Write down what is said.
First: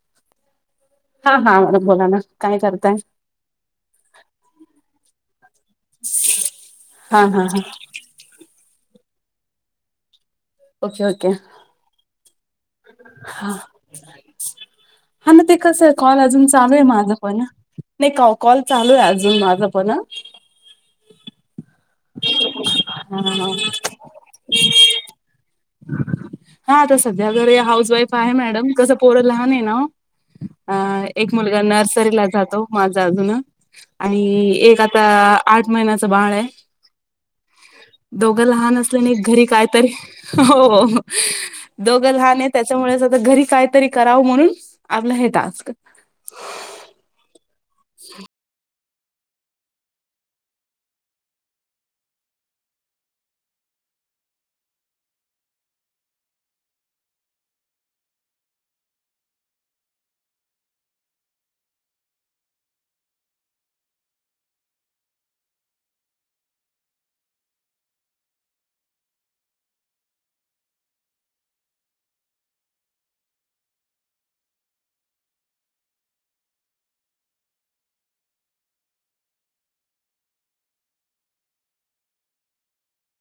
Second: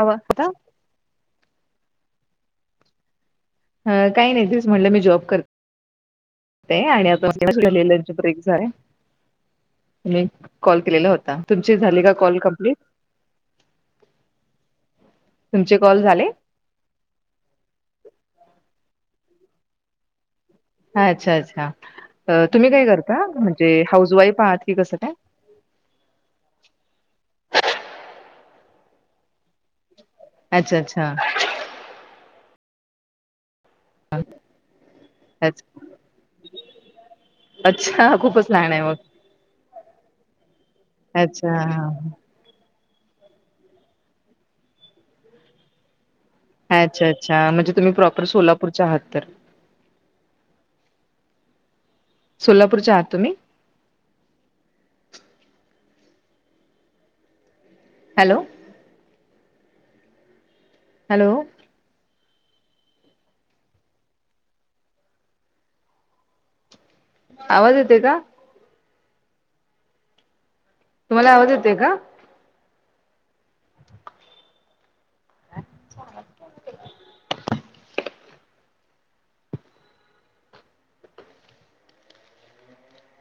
आवळ खाता हा हा [unintelligible] बोला ना काय करताय हं काय नाय तेच म्हटलं मी जॉब कर ते आणि हा आता हा हा [inaudible] लंच ब्रेक झालाय. मी कॉल ओके केलेला ओके होता तुमची झाले का कॉल कंप् हा हा म ते तुमचे कसंय कॉल झाले? अजून चालू ये माझं पण, नाय का-कॉल चालू ये अजून माझं पण अच्छा अच्छा तुम्ही काय करता हा म्हणजे हाऊस वाईफ आहात की कसं काय? हा आता सध्या तरी हाऊस वाईफ आहे मॅडम कसं पोर लहान ये ना ओ अच्छा अच्छा- मुलगा नर्सरीला जातो, माझा अजून आणि एक आता, अच्छ आठ महिन्याचं बाळ आय. अच्छा दोघं खूपच लहान आहे मग असल्यानी, घरी कायतरी हो अच्छा. दोघं हा नाय त्याच्यामुळे आता घरी कायतरी करावं म्हणून आपलं हे टास्क अच्छा अच्छा म्हणजे तुम्ही प्रॉपर सोलापूरच्या आहात तर सोलापूरच्या आहात तुम्ही हॅलो हॅलो आवाज येतोय का? तुम्हाला आवाज येतोय का? [unintelligible]